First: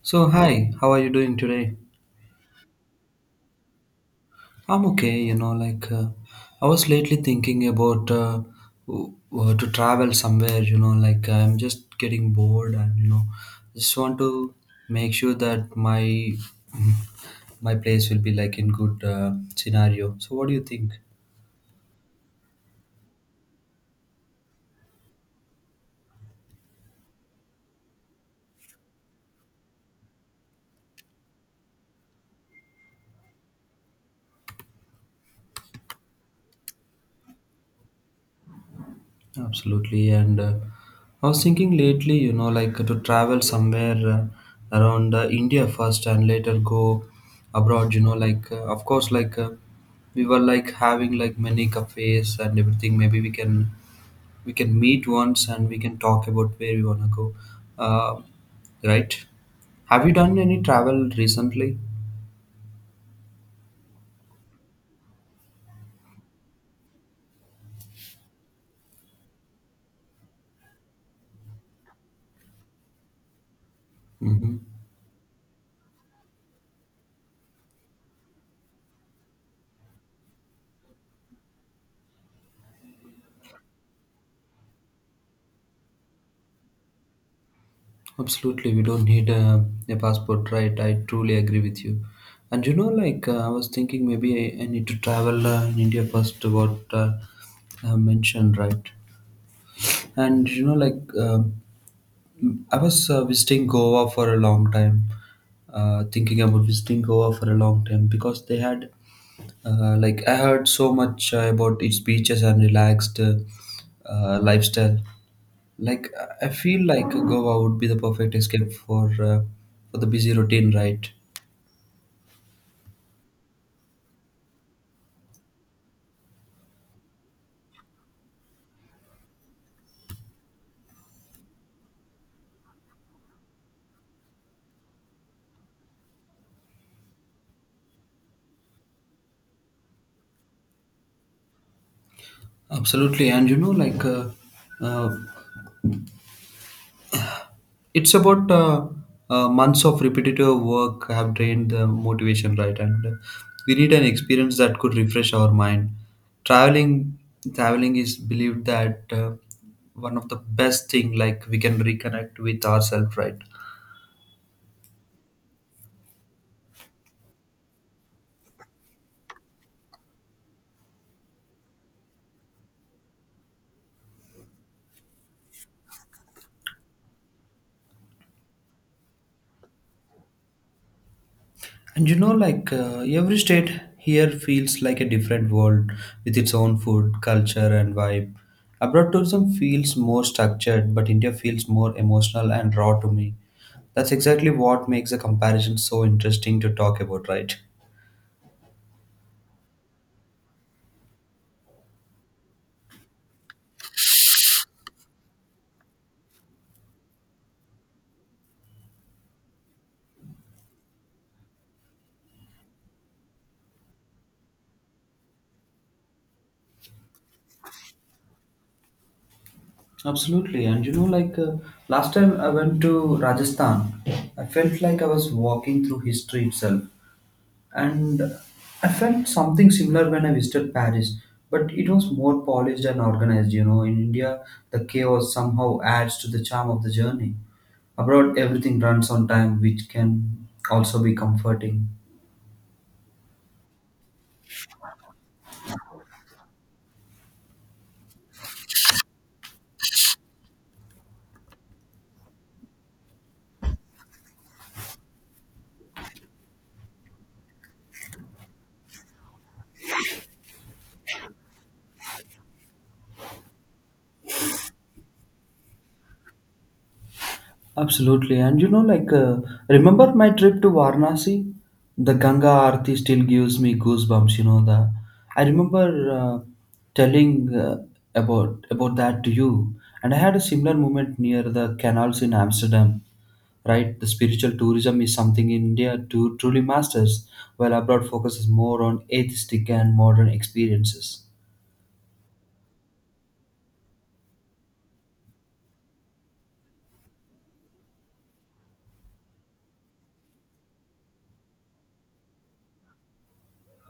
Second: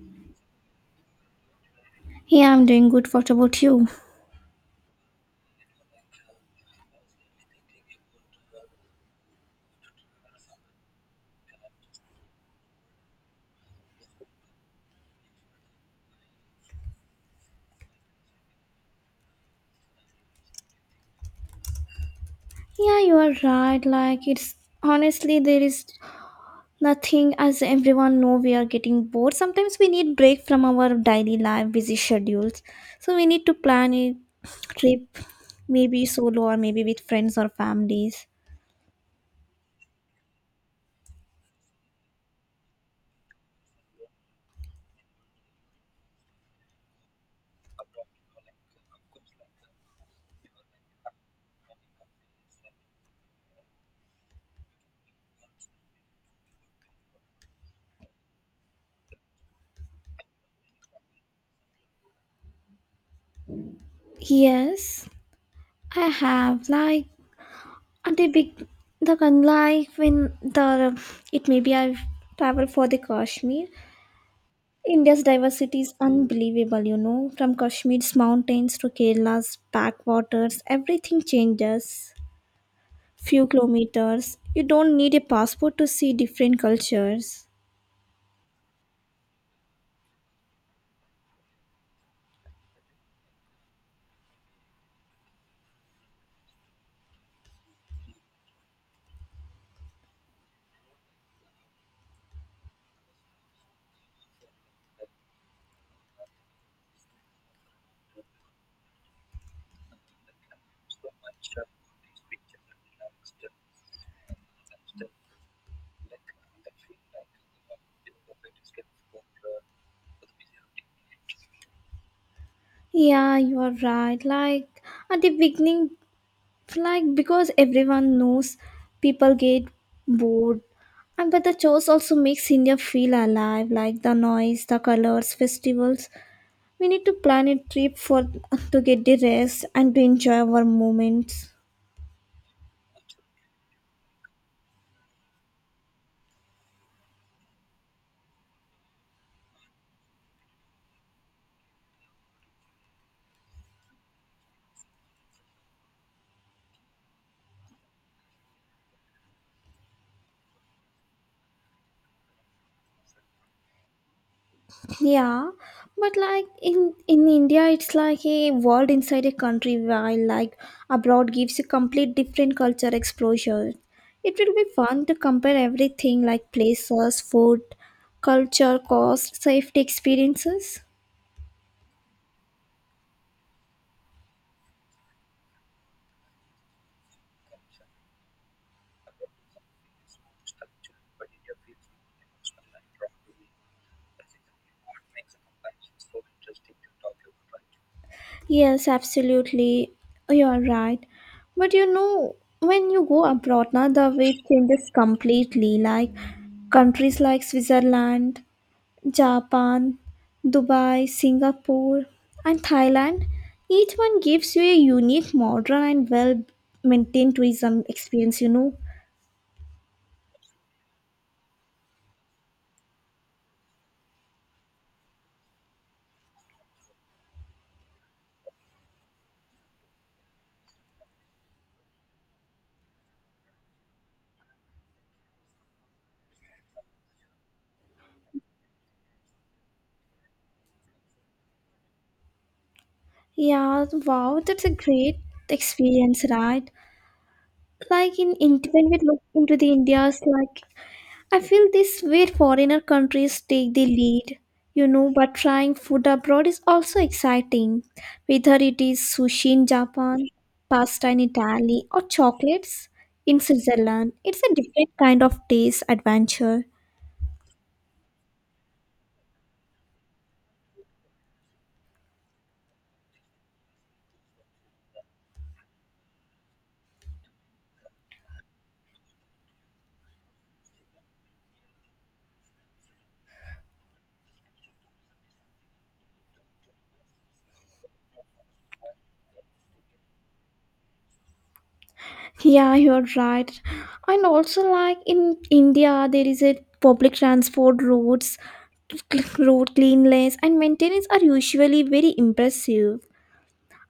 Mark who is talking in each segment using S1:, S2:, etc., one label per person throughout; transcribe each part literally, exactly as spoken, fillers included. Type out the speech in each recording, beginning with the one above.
S1: So, hi, how are you doing today?
S2: Yeah, I'm doing good. What about you?
S1: I'm okay, you know, like uh, I was lately thinking about uh, w- w- to travel somewhere, you know, like I'm just getting bored and, you know, just want to make sure that my my place will be like in good uh, scenario. So, what do you think?
S2: Yeah, you are right. Like it's honestly there is nothing as everyone know we are getting bored. Sometimes we need break from our daily life busy schedules. So we need to plan a trip maybe solo or maybe with friends or families.
S1: Absolutely, and uh, I was thinking lately, you know, like to travel somewhere uh, around uh, India first and later go abroad, you know, like uh, of course, like uh, we were like having like many cafes and everything. Maybe we can we can meet once and we can talk about where we wanna go, uh, right? Have you done any travel recently?
S2: Yes, I have like at a big the like when the it maybe I've traveled for the Kashmir.
S1: Mm-hmm.
S2: India's diversity is unbelievable, you know. From Kashmir's mountains to Kerala's backwaters, everything changes. Few kilometers. You don't need a passport to see different cultures.
S1: Absolutely, we don't need a, a passport, right? I truly agree with you. And you know, like uh, I was thinking, maybe I, I need to travel uh, in India first. What uh, I mentioned, right? And you know, like um I was uh, visiting Goa for a long time, uh, thinking about visiting Goa for a long time because they had, uh, like, I heard so much uh, about its beaches and relaxed uh, uh, lifestyle. Like, I I feel like Goa would be the perfect escape for uh, for the busy routine, right?
S2: Yeah, you are right. Like at the beginning, like because everyone knows, people get bored. And but the chores also makes India feel alive, like the noise, the colors, festivals. We need to plan a trip for to get the rest and to enjoy our moments.
S1: Absolutely, and you know, like uh, uh, it's about uh, uh, months of repetitive work have drained the motivation, right? And uh, we need an experience that could refresh our mind. Traveling traveling is believed that uh, one of the best thing, like, we can reconnect with ourselves, right?
S2: Yeah, but like in in India, it's like a world inside a country. While like abroad gives a complete different culture exposure. It will be fun to compare everything like places, food, culture, cost, safety, experiences.
S1: And you know, like uh, every state here feels like a different world with its own food, culture, and vibe. Abroad tourism feels more structured, but India feels more emotional and raw to me. That's exactly what makes the comparison so interesting to talk about, right?
S2: Yes, absolutely. You're right. But you know, when you go abroad, now the way changes completely. Like countries like Switzerland, Japan, Dubai, Singapore, and Thailand, each one gives you a unique, modern, and well maintained tourism experience, you know.
S1: Absolutely. And you know, like, uh, last time I went to Rajasthan, I felt like I was walking through history itself. And I felt something similar when I visited Paris, but it was more polished and organized. You know, in India, the chaos somehow adds to the charm of the journey. Abroad, everything runs on time, which can also be comforting.
S2: Yeah, wow, that's a great experience, right? Like in Ind- when we look into the India's like I feel this way foreigner countries take the lead, you know, but trying food abroad is also exciting, whether it is sushi in Japan, pasta in Italy, or chocolates in Switzerland. It's a different kind of taste adventure.
S1: Absolutely. And you know, like, uh, remember my trip to Varanasi? The Ganga Aarti still gives me goosebumps, you know. The, I remember uh, telling uh, about about that to you. And I had a similar moment near the canals in Amsterdam. Right? The spiritual tourism is something India to truly masters, while abroad focuses more on atheistic and modern experiences.
S2: Yeah, you're right. And also, like in India, there is a public transport roads, cl- road cleanliness, and maintenance are usually very impressive.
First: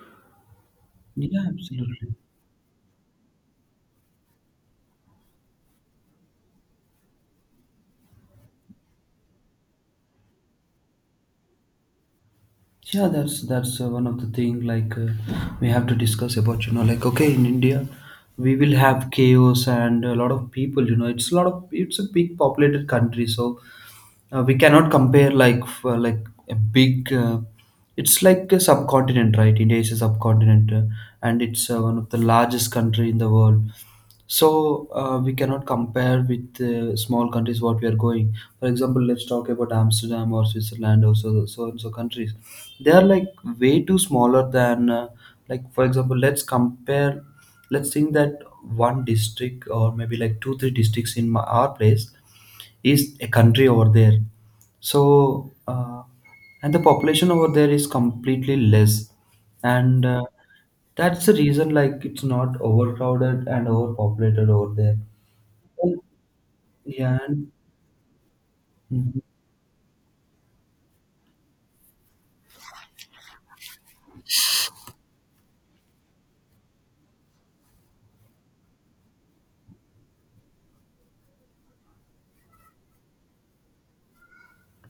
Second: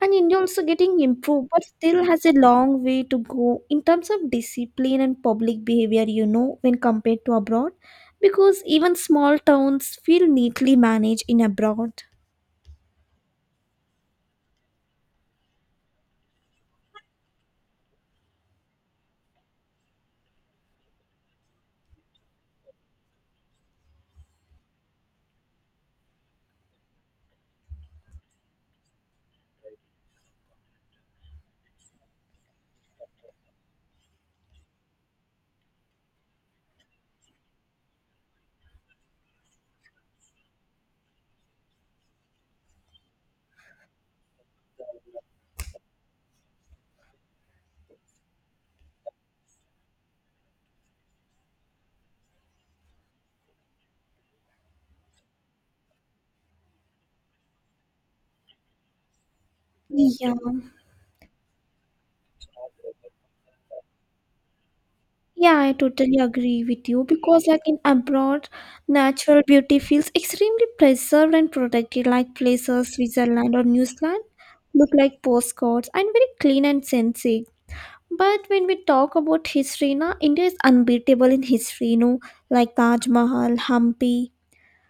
S2: And India also getting
S1: Yeah,
S2: improved, but still
S1: absolutely.
S2: has a long way to go in terms of discipline and public behavior, you know, when compared to abroad. Because even small towns feel neatly managed in abroad.
S1: Yeah, that's that's uh, one of the thing, like, uh, we have to discuss about. You know, like okay, in India, we will have chaos and a lot of people. You know, it's a lot of it's a big populated country, so uh, we cannot compare like f- uh, like a big. Uh, it's like a subcontinent, right? India is a subcontinent, uh, and it's uh, one of the largest country in the world. so uh, we cannot compare with uh, small countries what we are going. For example, let's talk about Amsterdam or Switzerland or so so and so countries. They are like way too smaller than uh, like, for example, let's compare, let's think that one district or maybe like two three districts in my, our place is a country over there. So uh, and the population over there is completely less and uh,
S2: Yeah.
S1: that's the reason like it's not overcrowded and overpopulated over there
S2: Yeah, I
S1: And-
S2: totally agree with you
S1: yeah
S2: because,
S1: and,
S2: like in abroad,
S1: Mhm.
S2: natural beauty feels extremely preserved and protected, like places Switzerland or New Zealand look like postcards and very clean and sensing. But when we talk about history, na, India is unbeatable in history, you know, like Taj Mahal, Hampi,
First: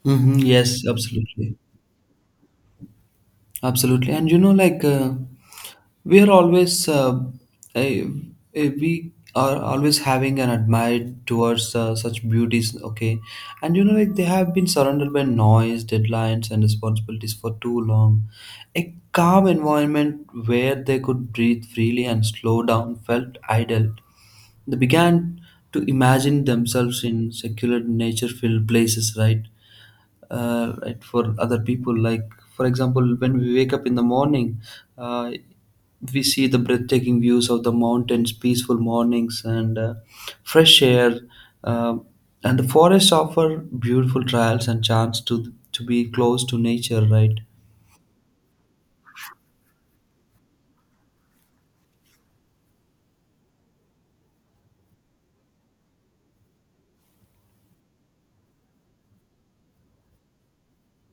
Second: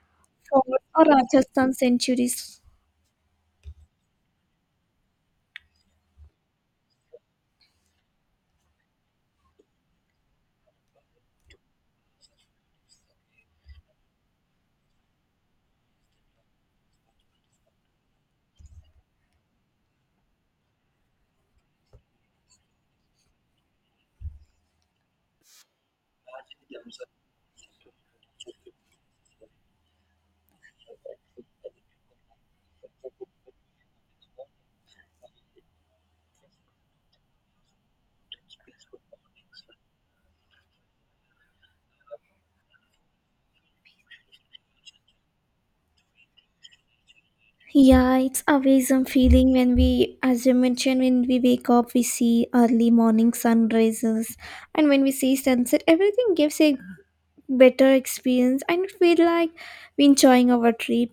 S1: Mhm,
S2: Fort,
S1: yes,
S2: or
S1: absolutely.
S2: Rajasthan centuries.
S1: Absolutely. And you know, like uh, we are always, uh, I, I- we are always having an admire towards uh, such beauties. Okay. And you know, like they have been surrounded by noise, deadlines, and responsibilities for too long. A calm environment where they could breathe freely and slow down felt idle. They began to imagine themselves in secular nature filled places, right? Uh, right, for other people. Like, for example, when we wake up in the morning, uh, we see the breathtaking views of the mountains, peaceful mornings, and uh, fresh air. Uh, and the forests offer beautiful trials and chance to to be close to nature, right?
S2: Yeah, it's always a feeling when we, as you mentioned, when we wake up, we see early morning sun rises, and when we see sunset, everything gives a better experience and feel like we enjoying our trip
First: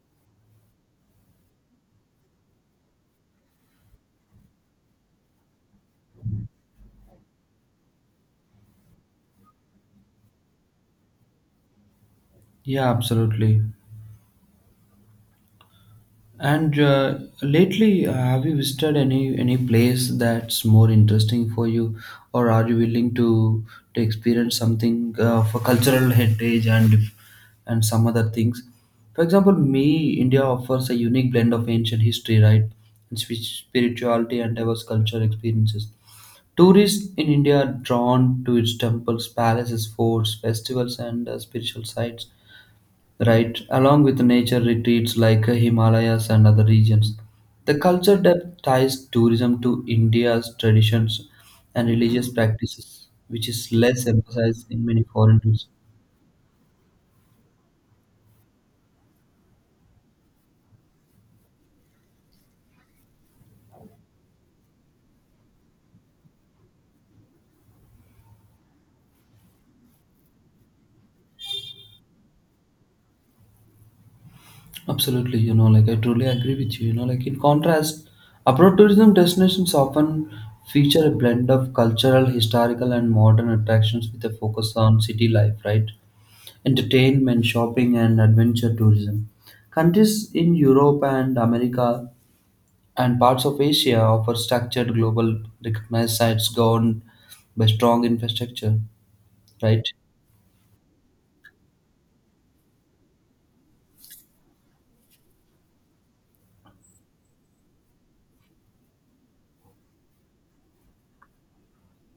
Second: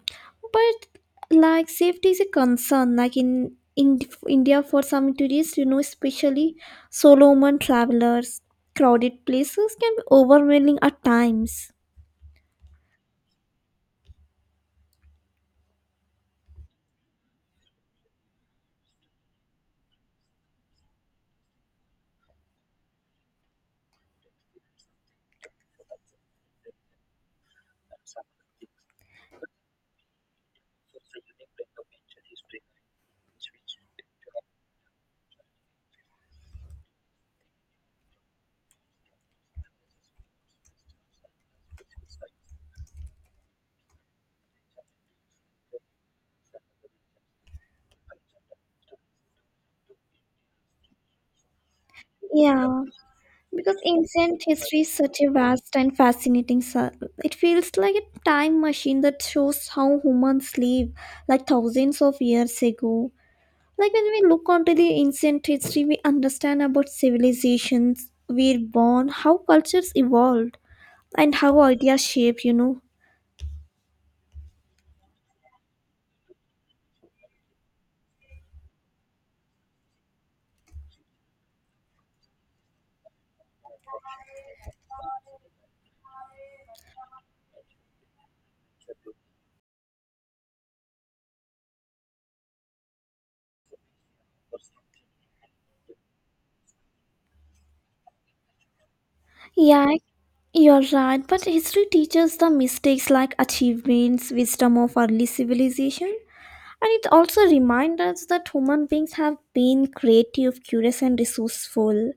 S2: but like safety is a concern like in in India for some tourists, you know, especially solo woman travelers. Crowded places can be overwhelming at times.
S1: Yeah, absolutely. And uh, lately, uh, have you visited any any place that's more interesting for you, or are you willing to to experience something uh, for cultural heritage and and some other things? For example, me, India offers a unique blend of ancient history, right, and spi- spirituality and diverse cultural experiences. Tourists in India are drawn to its temples, palaces, forts, festivals, and uh, spiritual sites, right, along with nature retreats like Himalayas and other regions. The culture depth ties tourism to India's traditions and religious
S2: Yeah,
S1: practices, which is
S2: because
S1: less
S2: ancient
S1: emphasized
S2: history
S1: in
S2: is
S1: many
S2: such a
S1: foreign tours.
S2: vast and fascinating su- it feels like a time machine that shows how humans live like thousands of years ago. Like when we look onto the ancient history, we understand about civilizations, were born, how cultures evolved, and how ideas shape, you know.
S1: Absolutely, you know, like I truly agree with you. You know, like in contrast, abroad tourism destinations often feature a blend of cultural, historical, and modern attractions with a focus on city life, right? Entertainment, shopping, and adventure tourism. Countries in Europe and America and parts of Asia offer structured global recognized sites governed by strong infrastructure, right?
S2: Yeah, you're right, but history teaches the mistakes like achievements, wisdom of early civilization, and it also reminds us that human beings have been creative, curious, and resourceful.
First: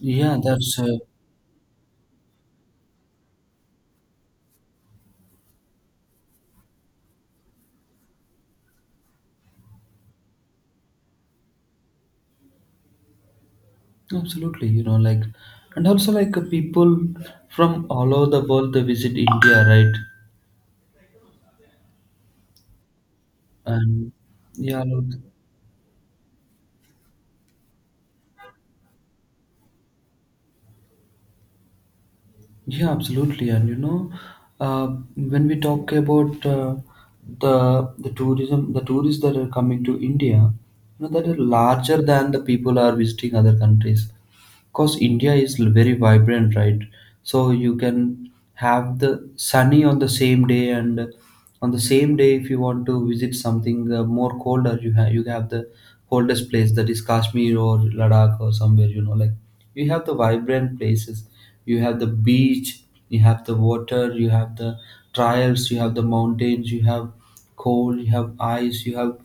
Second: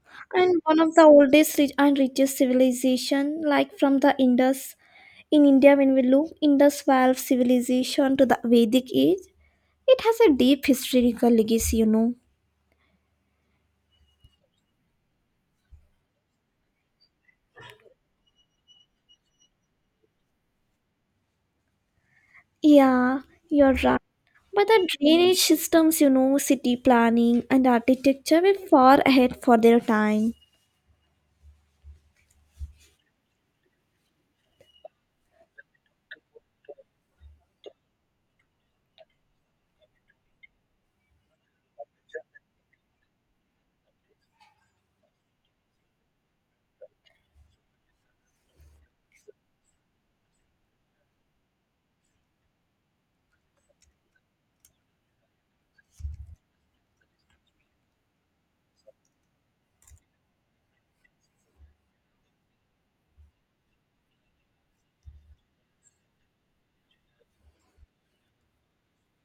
S1: Yeah,
S2: And
S1: that's
S2: one of
S1: uh,
S2: the oldest ri- and richest civilization, like from the Indus. In India, when we look Indus Valley civilization to the Vedic age, it has a deep historical legacy, you know.
S1: absolutely, you know, like, and also like uh, people from all over the world they visit India, right?
S2: Yeah, you're right.
S1: And
S2: But
S1: yeah,
S2: the
S1: look,
S2: drainage systems, you know, city planning and architecture were far ahead for their time.
S1: yeah, absolutely, and you know, uh, when we talk about uh, the the tourism, the tourists that are coming to India, you know, that are larger than the people are visiting other countries. Because India is very vibrant, right? So you can have the sunny on the same day, and on the same day, if you want to visit something uh, more colder, you have you have the coldest place that is Kashmir or Ladakh or somewhere. You know, like you have the vibrant places. You have the beach. You have the water. You have the trials. You have the mountains. You have cold. You have ice. You have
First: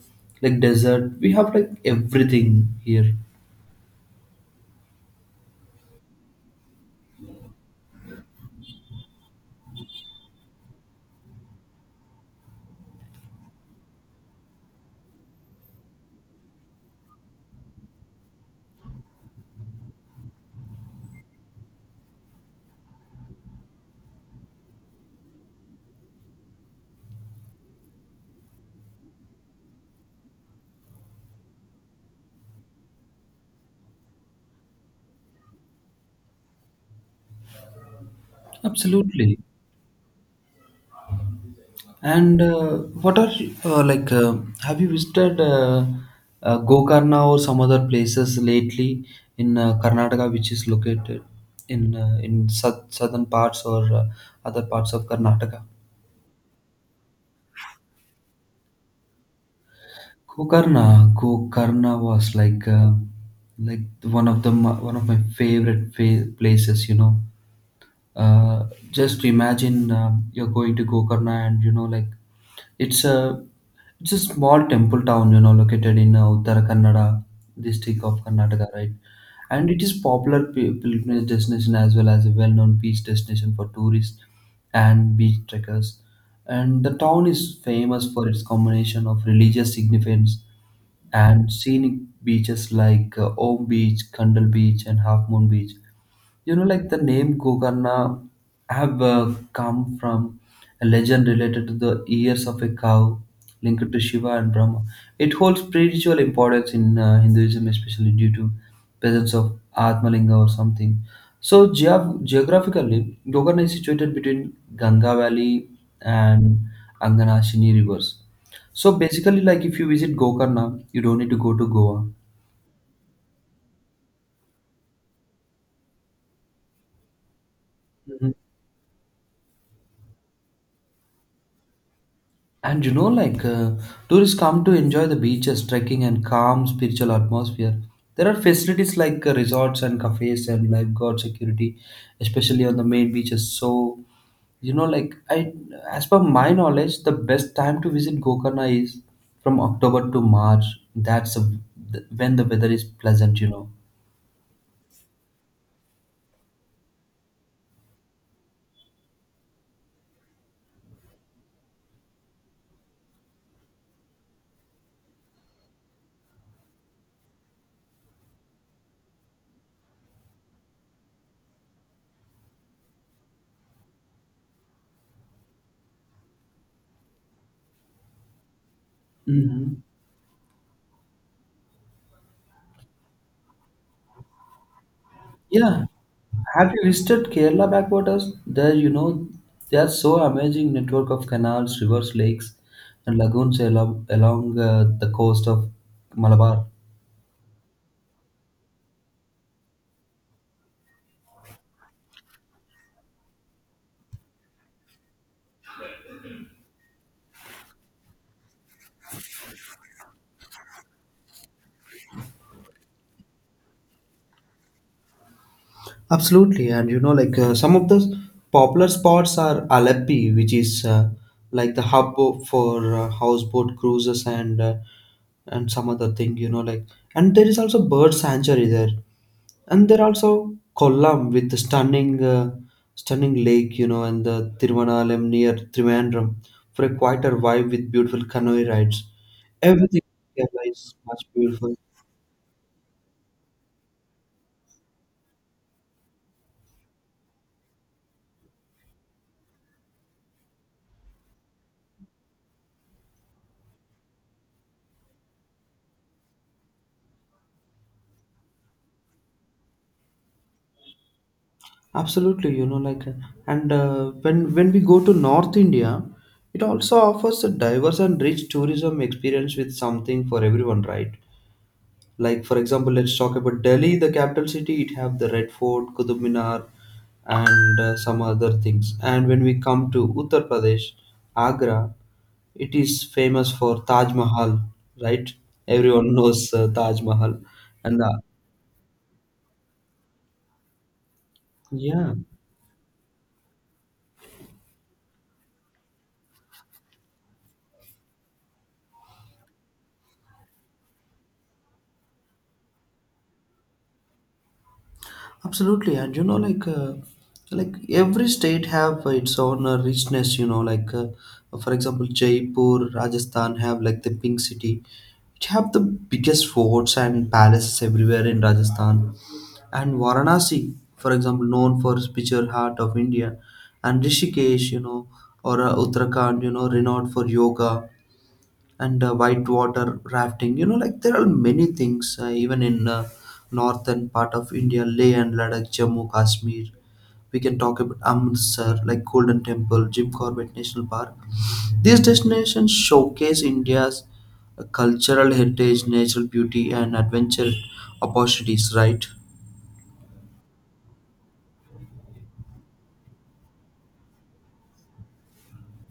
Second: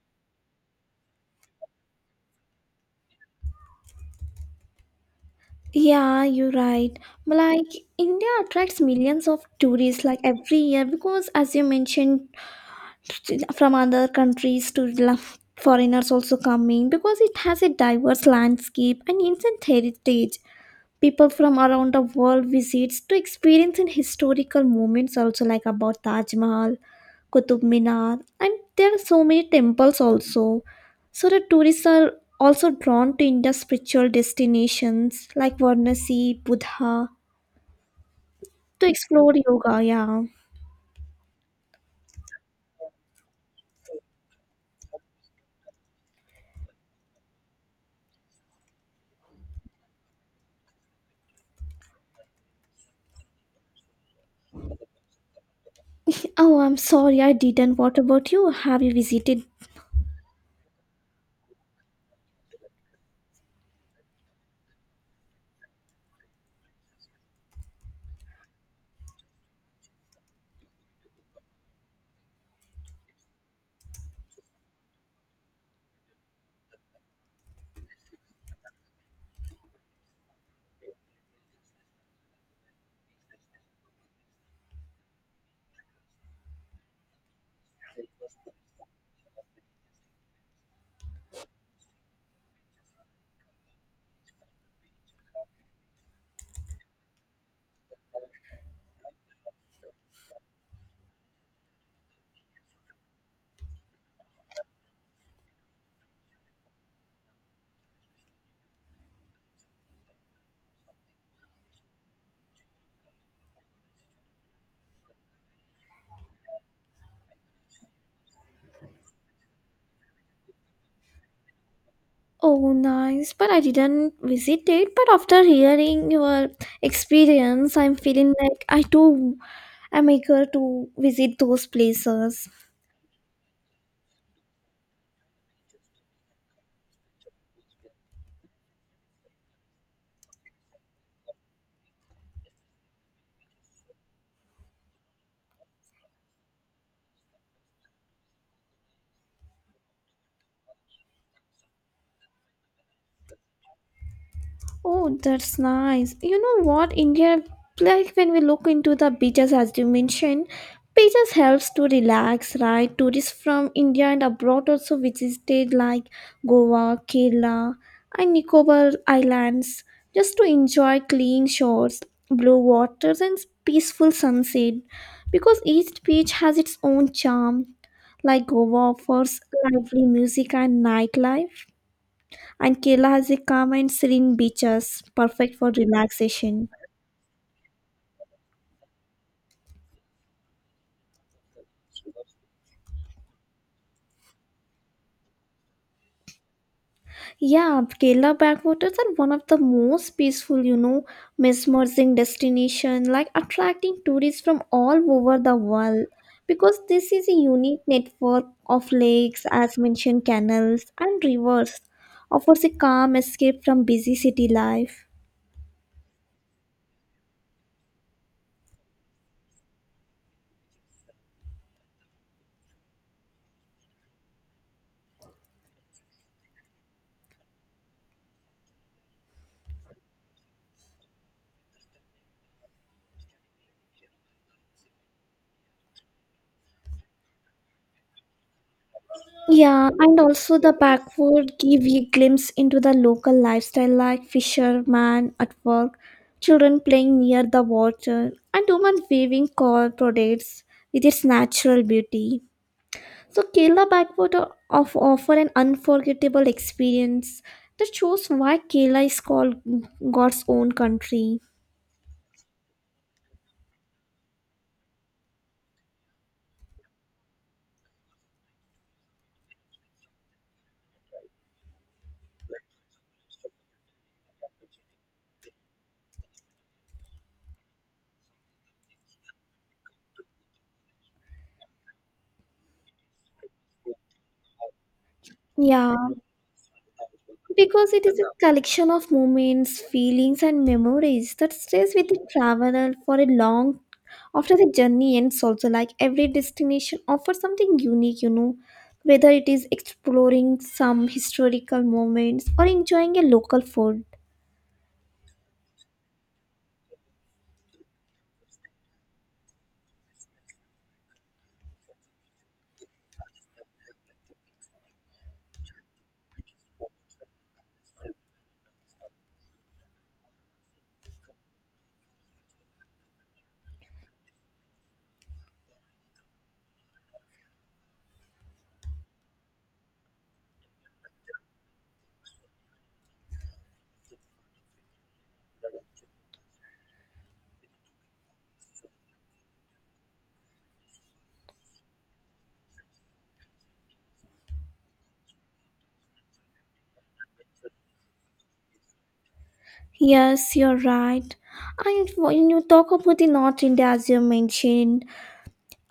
S1: like desert. We have like everything here.
S2: Yeah, you're right. But like India attracts millions of tourists like every year because, as you mentioned, from other countries to la- foreigners also coming because it has a diverse landscape and ancient heritage. People from around the world visits to experience in historical moments also like about Taj Mahal, Qutub Minar, and there are so many temples also. So the tourists are also drawn to India's spiritual destinations like Varanasi, Buddha, to explore
S1: Absolutely.
S2: yoga, yeah.
S1: And uh, what are uh, like? Uh, have you visited uh, uh, Gokarna or some other places lately in uh, Karnataka, which is located in uh, in sou- southern parts or uh, other parts of Karnataka?
S2: Oh, I'm sorry I didn't. What about you? Have you visited?
S1: Gokarna, Gokarna was like uh, like one of the ma- one of my favorite fa- places. You know, Uh, just imagine um, you're going to Gokarna, and you know, like it's a it's a small temple town, you know, located in uh, Uttara Kannada district of Karnataka, right? And it is popular pi- pilgrimage destination as well as a well-known beach destination for tourists and beach trekkers. And the town is famous for its combination of religious significance and scenic beaches like uh, Om Beach, Kandal Beach, and Half Moon Beach. You know, like the name Kokarna have uh, come from a legend related to the ears of a cow linked to Shiva and Brahma. It holds spiritual importance in uh, Hinduism, especially due to presence of Atmalinga or something. So geog- geographically, Gokarna is situated between Ganga Valley and Anganashini rivers. So basically, like if you visit Gokarna, you don't need to go to Goa.
S2: Oh, nice. But I didn't visit it. But after hearing your experience, I'm feeling like I too am eager to visit those places.
S1: And you know, like uh, tourists come to enjoy the beaches, trekking, and calm spiritual atmosphere. There are facilities like uh, resorts and cafes and lifeguard security, especially on the main beaches. So, you know, like I, as per my knowledge, the best time to visit Gokarna is from October to March. That's a, when the weather is pleasant. You know.
S2: Oh, that's nice. You know what, India, like when we look into the beaches, as you mentioned, beaches helps to relax, right? Tourists from India and abroad also visited like Goa, Kerala, and Nicobar Islands, just to enjoy clean shores, blue waters, and peaceful sunset. Because each beach has its own charm, like Goa offers
S1: Mhm.
S2: lively music and nightlife and Kerala has a calm and serene beaches, perfect for
S1: Yeah.
S2: relaxation.
S1: Have you visited Kerala backwaters? There, you know, there's so amazing network of canals, rivers, lakes, and lagoons along, along uh, the coast of Malabar.
S2: Yeah, Kerala backwaters are one of the most peaceful, you know, mesmerizing destination, like attracting tourists from all over the world. Because this is a unique network of lakes, as mentioned, canals and rivers, offers a calm escape from busy city life.
S1: Absolutely, and you know, like uh, some of the popular spots are Aleppi, which is uh, like the hub o- for uh, houseboat cruises and uh, and some other thing, you know, like, and there is also bird sanctuary there, and there are also Kollam with the stunning uh, stunning lake, you know, and the Tiruvannamalai near Trivandrum for a quieter vibe with beautiful canoe rides.
S2: Yeah,
S1: Everything
S2: and
S1: here
S2: also the
S1: is much
S2: backward
S1: beautiful.
S2: give you glimpse into the local lifestyle like fishermen at work, children playing near the water, and women weaving core products with its natural beauty. So Kerala backwater of offer an unforgettable experience that shows why Kerala is called God's own country.
S1: Absolutely, you know, like, and uh, when when we go to North India, it also offers a diverse and rich tourism experience with something for everyone, right? Like, for example, let's talk about Delhi, the capital city. It have the Red Fort, Qutub Minar, and uh, some other things. And when we come to Uttar Pradesh, Agra, it is famous for Taj Mahal, right?
S2: Yeah.
S1: Everyone knows uh, Taj Mahal,
S2: Because
S1: and
S2: it is
S1: uh,
S2: a collection of moments, feelings, and memories that stays with
S1: yeah.
S2: the traveler for a long after the journey ends. Also, like every destination offers something unique, you know, whether it is exploring some historical moments or enjoying a local food.
S1: Absolutely, and you know, like, uh, like every state have uh, its own uh, richness. You know, like, uh, for example, Jaipur, Rajasthan have like the Pink City. It have the biggest forts and palaces everywhere in Rajasthan, and Varanasi, for example, known for its picture heart of India, and Rishikesh, you know, or uh, Uttarakhand, you know, renowned for yoga, and uh, whitewater rafting. You know, like there are many things uh, even in uh, northern part of India, Leh and Ladakh, Jammu, Kashmir. We can talk about Amritsar, like Golden Temple, Jim Corbett National Park. These destinations showcase India's uh, cultural heritage, natural beauty, and adventure opportunities. Right?
S2: Yes, you're right. And when you talk about the North India, as you mentioned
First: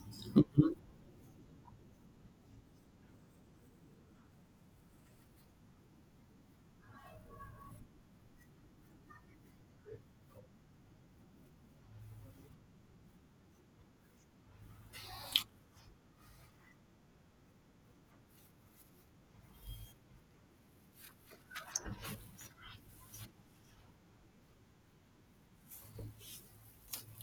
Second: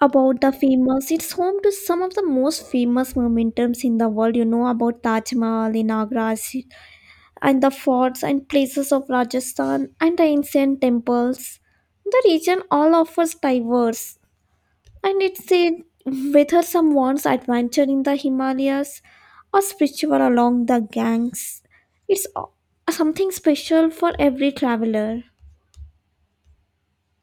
S2: about the famous, it's home to some of the most famous momentums in the world. You know about Taj Mahal in Agra, Sh- and the forts and places of Rajasthan and the ancient temples. The region all offers diverse, and it's a whether someone's adventure in the Himalayas or spiritual along the Ganges. It's o- something special for every traveler.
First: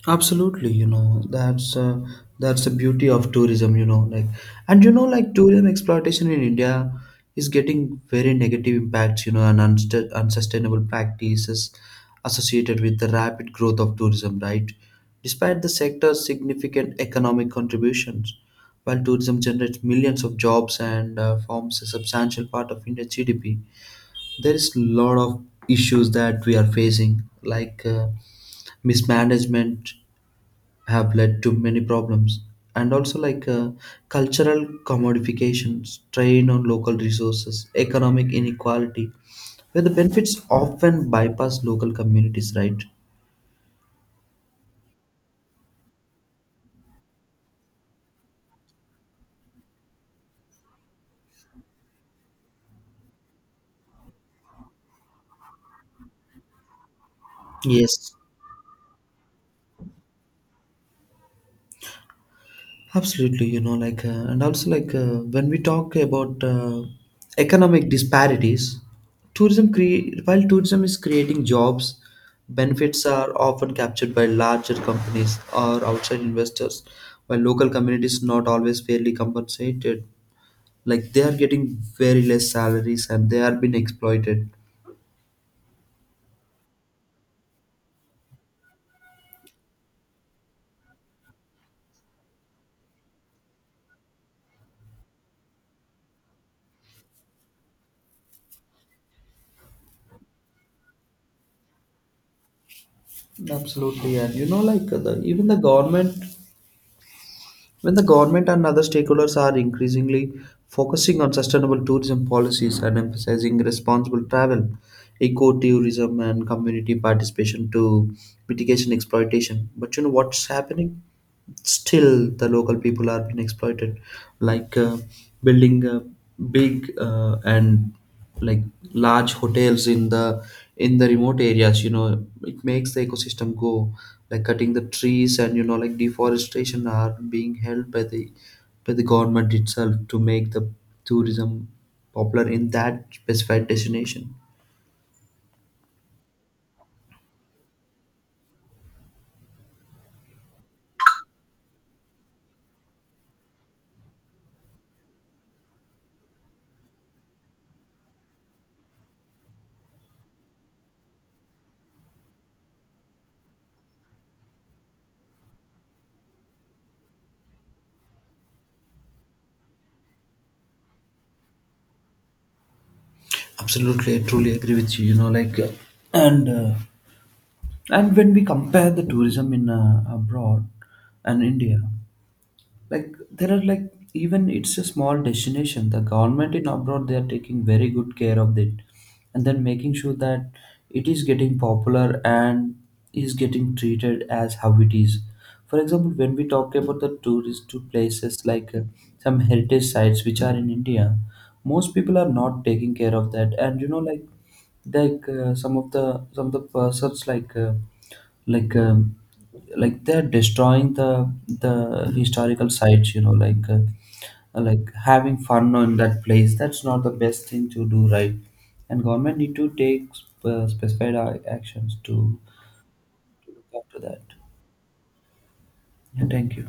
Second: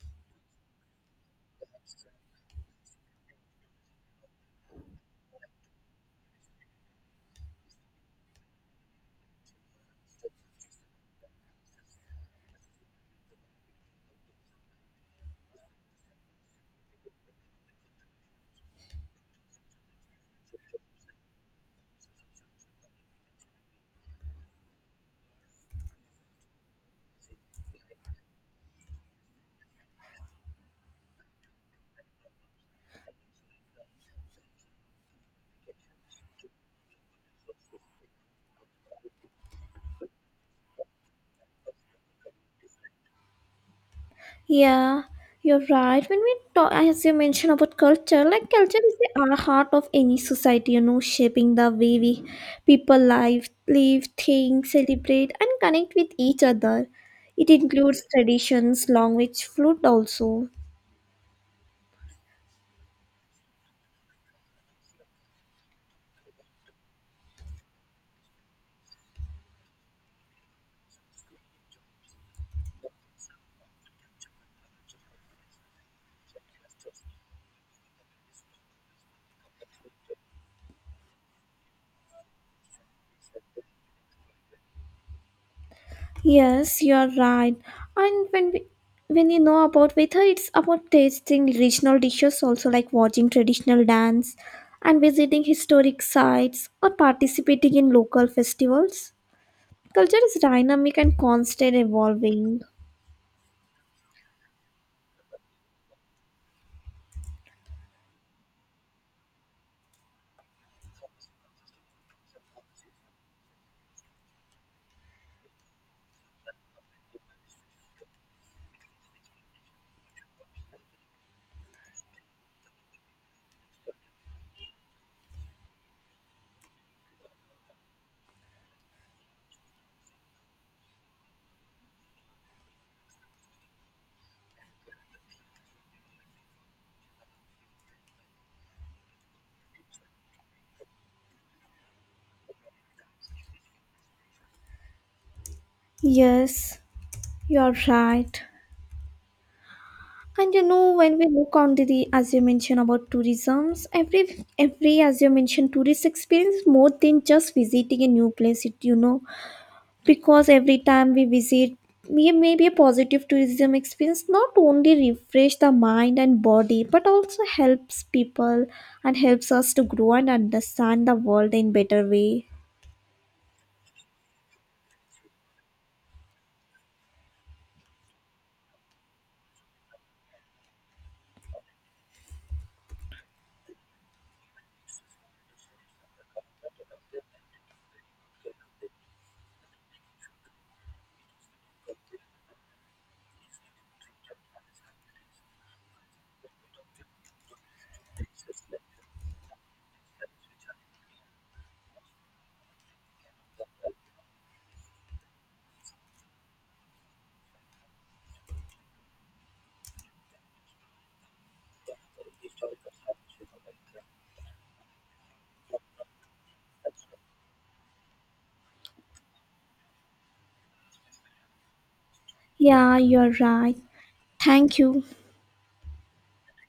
S1: Absolutely, you know, that's uh, that's the beauty of tourism, you know, like, and you know, like tourism exploitation in India is getting very negative impacts, you know, and unst- unsustainable practices associated with the rapid growth of tourism, right? Despite the sector's significant economic contributions, while tourism generates millions of jobs and uh, forms a substantial part of India's G D P, there is a lot of issues that we are facing, like uh, mismanagement have led to many problems, and also like uh, cultural commodification, strain on local resources, economic inequality, where the benefits often bypass local communities, right?
S2: Yeah, you're right. When we talk, as you mentioned about culture, like culture is the uh, heart of any society, you know, shaping the way we people live, live, think, celebrate, and connect with each other. It includes
S1: Yes.
S2: traditions, language, food also.
S1: Absolutely, you know, like, uh, and also like uh, when we talk about uh, economic disparities, tourism cre- while tourism is creating jobs, benefits are often captured by larger companies or outside investors, while local communities not always fairly compensated. Like they are getting very less salaries and they are being exploited.
S2: Yes, you are right. And when we, when you know about weather, it's about tasting regional dishes also, like watching traditional dance and visiting historic sites or participating in local festivals. Culture is dynamic and constant evolving.
S1: Absolutely, and you know, like uh, the even the government. When the government and other stakeholders are increasingly focusing on sustainable tourism policies and emphasizing responsible travel, ecotourism, and community participation to mitigation exploitation. But you know what's happening? Still the local people are being exploited, like uh, building uh, big, uh, and like large hotels in the in the remote areas. You know it makes the ecosystem go, like cutting the trees, and you know like deforestation are being held by the by the government itself to make the tourism popular in that specified destination.
S2: Yes, you are right. And you know, when we look on to the, as you mentioned about tourisms, every every as you mentioned, tourist experience is more than just visiting a new place. It you know, because every time we visit, we maybe a positive tourism experience not only refresh the mind and body, but also helps people and helps us to grow and understand the world in better way.
S1: Absolutely, I truly agree with you. You know Like uh, and uh, and when we compare the tourism in uh, abroad and India, like there are like, even it's a small destination, the government in abroad they are taking very good care of it and then making sure that it is getting popular and is getting treated as how it is. For example, when we talk about the tourist to places like uh, some heritage sites which are in India, most people are not taking care of that. And you know like like uh, some of the some of the persons like uh, like um, like they're destroying the the historical sites. You know like uh, like having fun on that place, that's not the best thing to do, right? And government need to take uh, specified uh, actions to
S2: Yeah, you're
S1: to
S2: right.
S1: look after that.
S2: Thank you.
S1: Yeah, thank you.